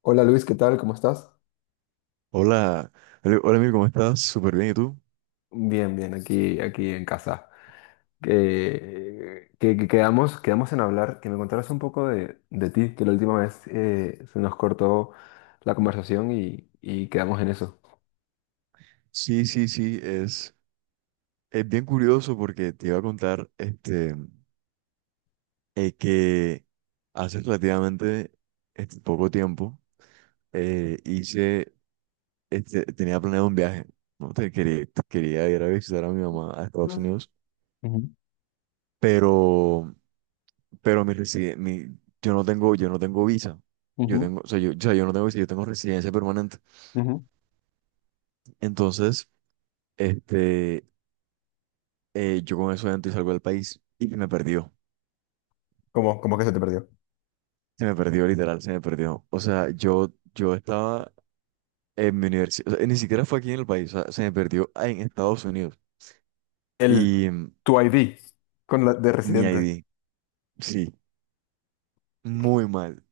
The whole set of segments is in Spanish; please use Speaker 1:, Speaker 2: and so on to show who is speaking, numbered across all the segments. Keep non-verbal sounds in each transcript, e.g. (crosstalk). Speaker 1: Hola Luis, ¿qué tal? ¿Cómo estás?
Speaker 2: Hola, Emil, ¿cómo estás? Súper bien, ¿y tú?
Speaker 1: Bien, bien, aquí en casa. Quedamos en hablar, que me contaras un poco de ti, que la última vez se nos cortó la conversación y quedamos en eso.
Speaker 2: Sí, sí, sí, es bien curioso porque te iba a contar que hace relativamente poco tiempo, eh, hice, tenía planeado un viaje, ¿no? Quería ir a visitar a mi mamá a Estados
Speaker 1: No.
Speaker 2: Unidos, pero, pero yo no tengo visa. Yo tengo, o sea, yo no tengo visa, yo tengo residencia permanente. Entonces. Este, yo con eso adentro y salgo del país y me perdió.
Speaker 1: ¿Cómo, cómo que se te perdió?
Speaker 2: Se me perdió, literal, se me perdió. O sea, yo estaba en mi universidad, o sea, ni siquiera fue aquí en el país, o sea, se me perdió en Estados Unidos.
Speaker 1: El
Speaker 2: Y mm,
Speaker 1: Tu ID con la de
Speaker 2: mi
Speaker 1: residente.
Speaker 2: ID, sí, muy mal.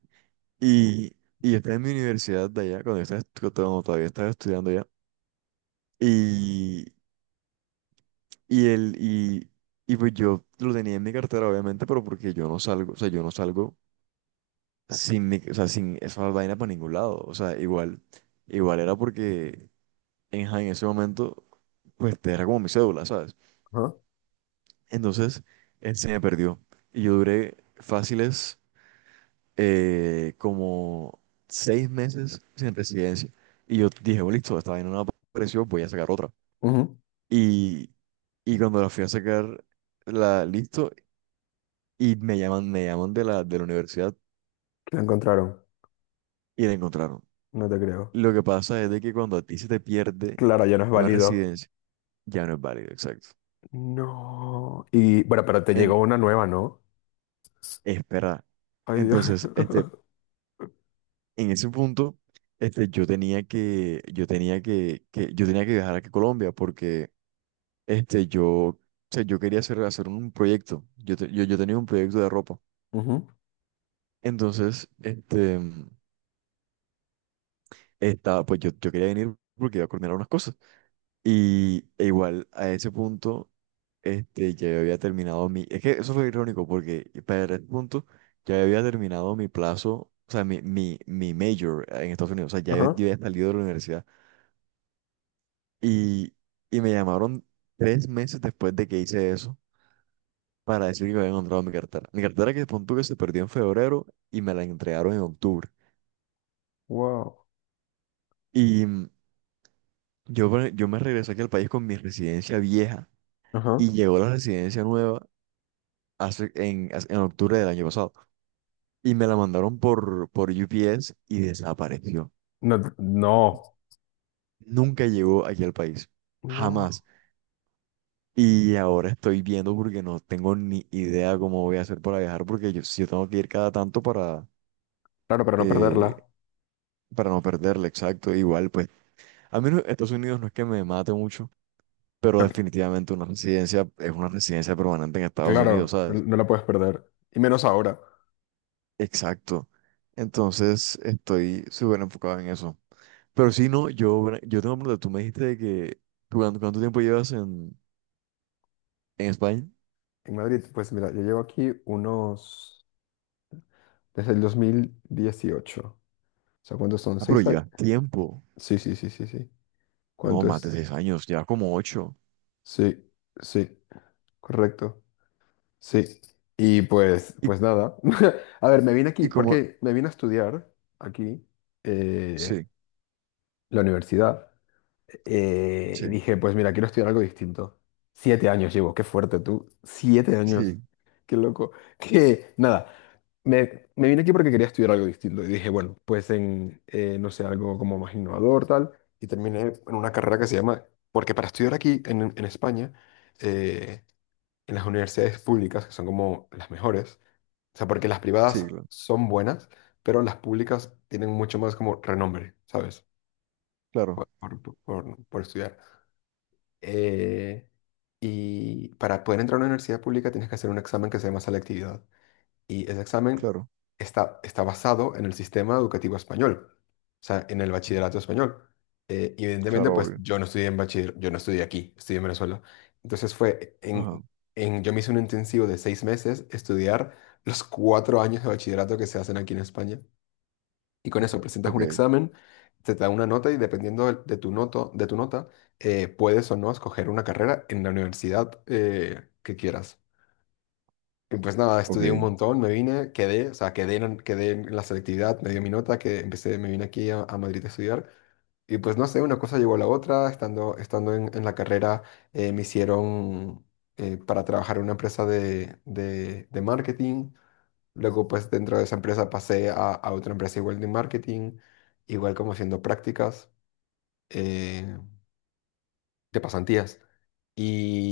Speaker 2: Y, y yo estaba en mi universidad de allá, cuando todavía estaba estudiando allá. Y, y, el, y, y pues yo lo tenía en mi cartera, obviamente, pero porque yo no salgo, o sea, yo no salgo sin, mi- o sea, sin esa vaina para ningún lado. O sea, igual era porque en ese momento, pues te era como mi cédula, ¿sabes?
Speaker 1: Ajá,
Speaker 2: Entonces, él se me perdió. Y yo duré fáciles, como 6 meses sin residencia. Y yo dije, bueno, listo, esta vaina no apareció, voy a sacar otra.
Speaker 1: ujú.
Speaker 2: Y, y cuando la fui a sacar, la listo, y me llaman de la universidad
Speaker 1: Lo encontraron.
Speaker 2: y la encontraron.
Speaker 1: No te creo.
Speaker 2: Lo que pasa es de que cuando a ti se te pierde
Speaker 1: Claro, ya no es
Speaker 2: una
Speaker 1: válido.
Speaker 2: residencia, ya no es válido, exacto.
Speaker 1: No. Y bueno, pero te
Speaker 2: En,
Speaker 1: llegó una nueva, ¿no?
Speaker 2: Espera.
Speaker 1: Ay, Dios.
Speaker 2: Entonces,
Speaker 1: (laughs)
Speaker 2: en ese punto, yo tenía que viajar aquí a Colombia porque, o sea, yo quería hacer un proyecto. Yo tenía un proyecto de ropa.
Speaker 1: Ujú.
Speaker 2: Entonces, pues yo quería venir porque iba a coordinar unas cosas. E igual a ese punto, ya yo había terminado mi. Es que eso fue irónico porque para ese punto ya yo había terminado mi plazo, o sea, mi major en Estados Unidos, o sea, ya yo,
Speaker 1: Ajá.
Speaker 2: yo había salido de la universidad. Y, y me llamaron 3 meses después de que hice eso para decir que había encontrado mi cartera. Mi cartera que punto que se perdió en febrero y me la entregaron en octubre.
Speaker 1: Wow.
Speaker 2: Y mm, yo me regresé aquí al país con mi residencia vieja
Speaker 1: Ajá.
Speaker 2: y llegó la residencia nueva en octubre del año pasado. Y me la mandaron por, UPS y desapareció.
Speaker 1: No,
Speaker 2: Nunca llegó aquí al país.
Speaker 1: no.
Speaker 2: Jamás. Y ahora estoy viendo porque no tengo ni idea cómo voy a hacer para viajar porque si yo tengo que ir cada tanto
Speaker 1: Claro, para no
Speaker 2: eh,
Speaker 1: perderla.
Speaker 2: para no perderla, exacto. Igual, pues, a mí no- Estados Unidos no es que me mate mucho, pero
Speaker 1: No,
Speaker 2: definitivamente una residencia es una residencia permanente en Estados Unidos,
Speaker 1: claro, no,
Speaker 2: ¿sabes?
Speaker 1: no la puedes perder. Y menos ahora.
Speaker 2: Exacto. Entonces estoy súper enfocado en eso. Pero si no, yo tengo una pregunta. Tú me dijiste de que, ¿tú cuánto tiempo llevas en España?
Speaker 1: En Madrid, pues mira, yo llevo aquí unos… desde el 2018. O sea, ¿cuántos son?
Speaker 2: Ah, pero
Speaker 1: ¿Seis años?
Speaker 2: llevas tiempo.
Speaker 1: Sí, sí, sí, sí, sí.
Speaker 2: No,
Speaker 1: ¿Cuánto
Speaker 2: más de seis
Speaker 1: es?
Speaker 2: años, llevas como 8.
Speaker 1: Sí, sí, correcto. Sí. Y pues,
Speaker 2: Y,
Speaker 1: pues nada. (laughs) A ver, me vine aquí,
Speaker 2: y como,
Speaker 1: porque me vine a estudiar aquí eh,
Speaker 2: sí,
Speaker 1: la universidad.
Speaker 2: sí,
Speaker 1: Y dije, pues mira, quiero estudiar algo distinto. Siete años llevo, qué fuerte tú. Siete años.
Speaker 2: sí,
Speaker 1: Qué loco. (laughs) Que nada, me vine aquí porque quería estudiar algo distinto. Y dije, bueno, no sé, algo como más innovador, tal. Y terminé en una carrera que se llama, porque para estudiar aquí en España, eh, en las universidades públicas, que son como las mejores, o sea, porque las
Speaker 2: sí,
Speaker 1: privadas
Speaker 2: cla-
Speaker 1: son buenas, pero las públicas tienen mucho más como renombre, ¿sabes?
Speaker 2: claro,
Speaker 1: Por estudiar eh, y para poder entrar a una universidad pública tienes que hacer un examen que se llama selectividad. Y ese examen
Speaker 2: claro,
Speaker 1: está basado en el sistema educativo español, o sea, en el bachillerato español. Y evidentemente,
Speaker 2: claro,
Speaker 1: pues
Speaker 2: obvio.
Speaker 1: yo no estudié en bachiller, yo no estudié aquí, estudié en Venezuela. Entonces fue
Speaker 2: Ajá,
Speaker 1: en, yo me hice un intensivo de seis meses estudiar los cuatro años de bachillerato que se hacen aquí en España y con eso presentas
Speaker 2: ok,
Speaker 1: un examen, te da una nota y dependiendo del- de, tu noto, de tu nota, puedes o no escoger una carrera en la universidad que quieras. Y pues nada,
Speaker 2: ok,
Speaker 1: estudié un montón, me vine, quedé, o sea, quedé en la selectividad, me dio mi nota, que empecé, me vine aquí a Madrid a estudiar. Y pues no sé, una cosa llevó a la otra, estando en la carrera me hicieron para trabajar en una empresa de marketing. Luego, pues dentro de esa empresa pasé a otra empresa igual de marketing, igual como haciendo prácticas eh, de pasantías.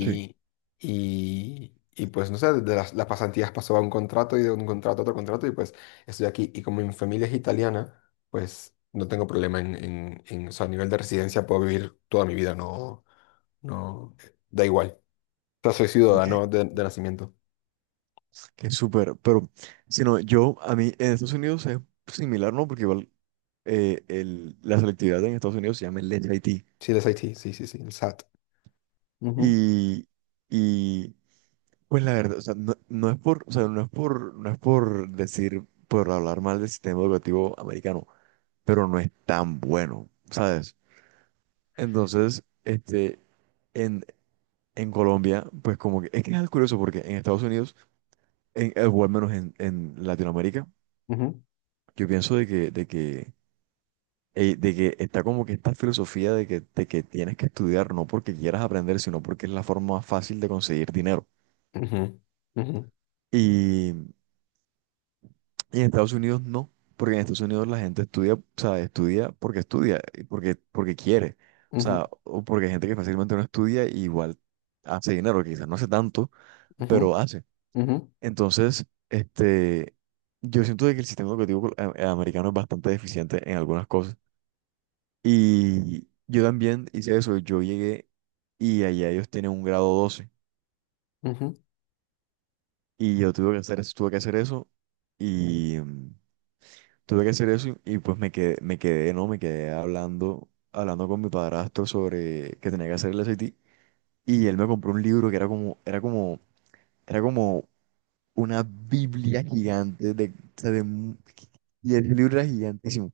Speaker 2: sí,
Speaker 1: y pues no sé, las pasantías pasó a un contrato y de un contrato a otro contrato y pues estoy aquí. Y como mi familia es italiana, pues no tengo problema o sea, a nivel de residencia puedo vivir toda mi vida, no, no, da igual. O sea, soy
Speaker 2: ok.
Speaker 1: ciudadano de nacimiento.
Speaker 2: Qué súper, pero si no, a mí, en Estados Unidos es similar, ¿no? Porque igual, la selectividad en Estados Unidos se llama el SAT.
Speaker 1: Sí, del SAT, sí, sí, sí, el SAT. Ujú,
Speaker 2: Y, y pues la verdad, o sea, no, no es por, o sea, no es por decir, por hablar mal del sistema educativo americano, pero no es tan bueno, ¿sabes? Entonces, en, en Colombia, pues como que es algo curioso porque en Estados Unidos, o al menos en Latinoamérica,
Speaker 1: ujú,
Speaker 2: yo pienso de que está como que esta filosofía de que tienes que estudiar no porque quieras aprender, sino porque es la forma más fácil de conseguir dinero.
Speaker 1: ujú. Ujú,
Speaker 2: y Y en Estados Unidos no, porque en Estados Unidos la gente estudia, o sea, estudia porque estudia, y porque quiere, o
Speaker 1: ujú,
Speaker 2: sea, o porque hay gente que fácilmente no estudia y igual hace dinero, que quizás no hace tanto,
Speaker 1: ujú,
Speaker 2: pero hace.
Speaker 1: ujú,
Speaker 2: Entonces, yo siento de que el sistema educativo americano es bastante deficiente en algunas cosas. Y yo también hice eso, yo llegué y allá ellos tienen un grado 12
Speaker 1: ujú,
Speaker 2: y yo tuve que hacer eso, tuve que hacer eso y tuve que hacer eso y pues me quedé, ¿no? Me quedé hablando con mi padrastro sobre que tenía que hacer el SAT. Y él me compró un libro que era como una Biblia gigante de, o sea, y el libro era gigantísimo.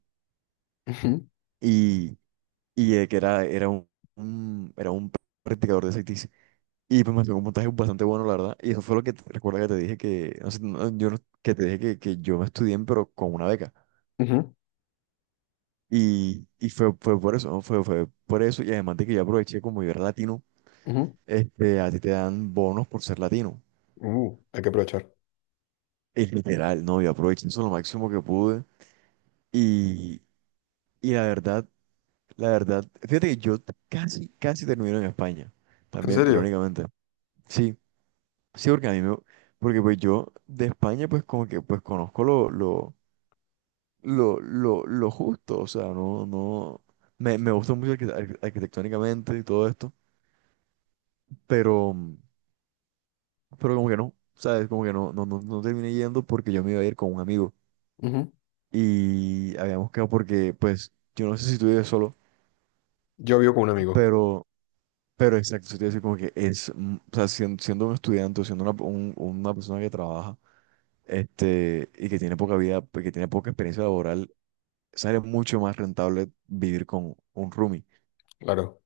Speaker 1: ujú,
Speaker 2: Y, que era un practicador de SATs. Y pues me sacó un puntaje bastante bueno, la verdad. Y eso fue recuerda que te dije que, no sé, no, yo no- que te dije que yo me estudié, pero con una beca.
Speaker 1: ujú,
Speaker 2: Y fue por eso, ¿no? Fue por eso. Y además de que yo aproveché, como yo era latino,
Speaker 1: ujú.
Speaker 2: a ti te dan bonos por ser latino.
Speaker 1: Hay que aprovechar.
Speaker 2: Es literal, ¿no? Yo aproveché eso lo máximo que pude. Y, y la verdad, fíjate que yo casi, casi termino en España.
Speaker 1: ¿En
Speaker 2: También,
Speaker 1: serio?
Speaker 2: irónicamente. Sí, sí, porque porque pues yo de España, pues como que, pues conozco lo justo. O sea, no, no, me gusta mucho arquitectónicamente y todo esto. Pero... pero como que no, ¿sabes? Como que no, no, no, no terminé yendo porque yo me iba a ir con un amigo
Speaker 1: Ujú.
Speaker 2: y habíamos quedado porque, pues, yo no sé si tú vives solo,
Speaker 1: Yo vivo con un amigo.
Speaker 2: pero, pero exacto, eso te iba a decir como que es, o sea, siendo un estudiante o siendo una persona que trabaja, y que tiene poca vida, pues, que tiene poca experiencia laboral, sale mucho más rentable vivir con un roomie.
Speaker 1: Claro,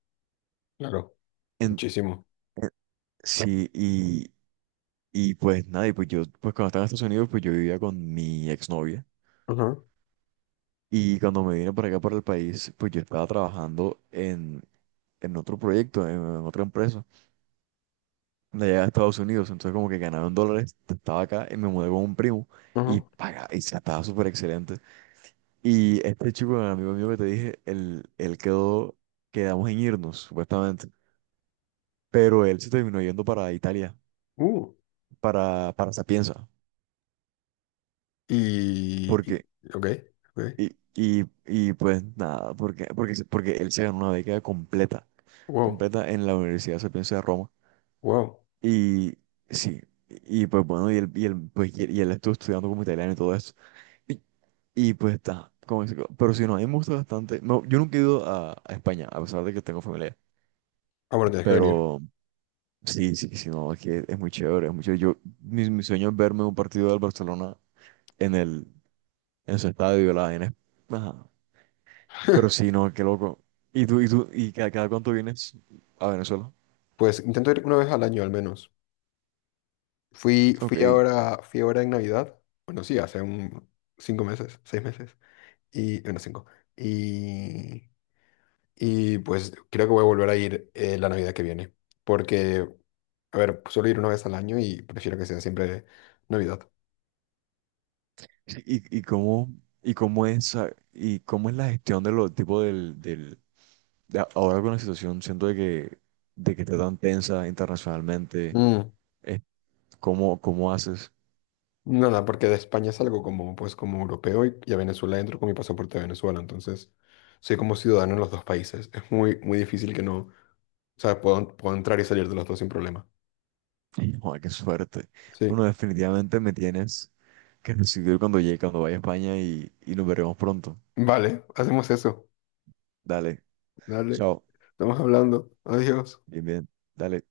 Speaker 1: claro.
Speaker 2: En,
Speaker 1: Muchísimo.
Speaker 2: en- sí, y pues nada, pues cuando estaba en Estados Unidos, pues yo vivía con mi exnovia.
Speaker 1: Ajá,
Speaker 2: Y cuando me vine para acá, para el país, pues yo estaba trabajando en otro proyecto, en otra empresa, de allá de Estados Unidos. Entonces, como que ganaba en dólares, estaba acá y me mudé con un primo
Speaker 1: ajá.
Speaker 2: estaba súper excelente. Y este chico, el amigo mío que te dije, él quedamos en irnos, supuestamente. Pero él se terminó yendo para Italia,
Speaker 1: Uh.
Speaker 2: para Sapienza,
Speaker 1: Y-
Speaker 2: porque,
Speaker 1: Ok, ok.
Speaker 2: y pues nada, porque él se ganó una beca completa,
Speaker 1: Wow,
Speaker 2: completa en la Universidad Sapienza de Roma.
Speaker 1: wow.
Speaker 2: Y sí, y pues bueno, pues, y él estuvo estudiando como italiano y todo eso. Y, pues está, pero si no, a mí me gusta bastante. No, yo nunca he ido a España, a pesar de que tengo familia.
Speaker 1: Ah, bueno, tienes que venir.
Speaker 2: Pero sí, sí, sí, no, es que es muy chévere, es muy chévere. Mi sueño es verme un partido del Barcelona en en su estadio, la vaina. Ajá. Pero sí,
Speaker 1: (laughs)
Speaker 2: no, qué loco. ¿Cada cuánto vienes a Venezuela?
Speaker 1: Pues intento ir una vez al año al menos. Fui
Speaker 2: Ok.
Speaker 1: ahora, fui ahora en Navidad. Bueno, sí, hace un cinco meses, seis meses. Y, bueno, cinco. y Y pues creo que voy a volver a ir la Navidad que viene. Porque, a ver, suelo ir una vez al año y prefiero que sea siempre Navidad.
Speaker 2: ¿Y, y cómo, y cómo es la gestión de los tipos del, ahora con la situación, siento de que está tan tensa internacionalmente,
Speaker 1: Mm,
Speaker 2: eh, ¿cómo haces?
Speaker 1: nada, porque de España salgo como, pues, como europeo y a Venezuela entro con mi pasaporte de Venezuela. Entonces, soy como ciudadano en los dos países. Es muy, muy difícil que no, o sea, puedo, puedo entrar y salir de los dos sin problema.
Speaker 2: Joder, qué suerte.
Speaker 1: Sí.
Speaker 2: Bueno, definitivamente me tienes que recibir cuando llegue, cuando vaya a España y nos veremos pronto.
Speaker 1: Vale, hacemos eso.
Speaker 2: Dale,
Speaker 1: Dale.
Speaker 2: chao,
Speaker 1: Estamos hablando. Adiós.
Speaker 2: bien, bien, dale.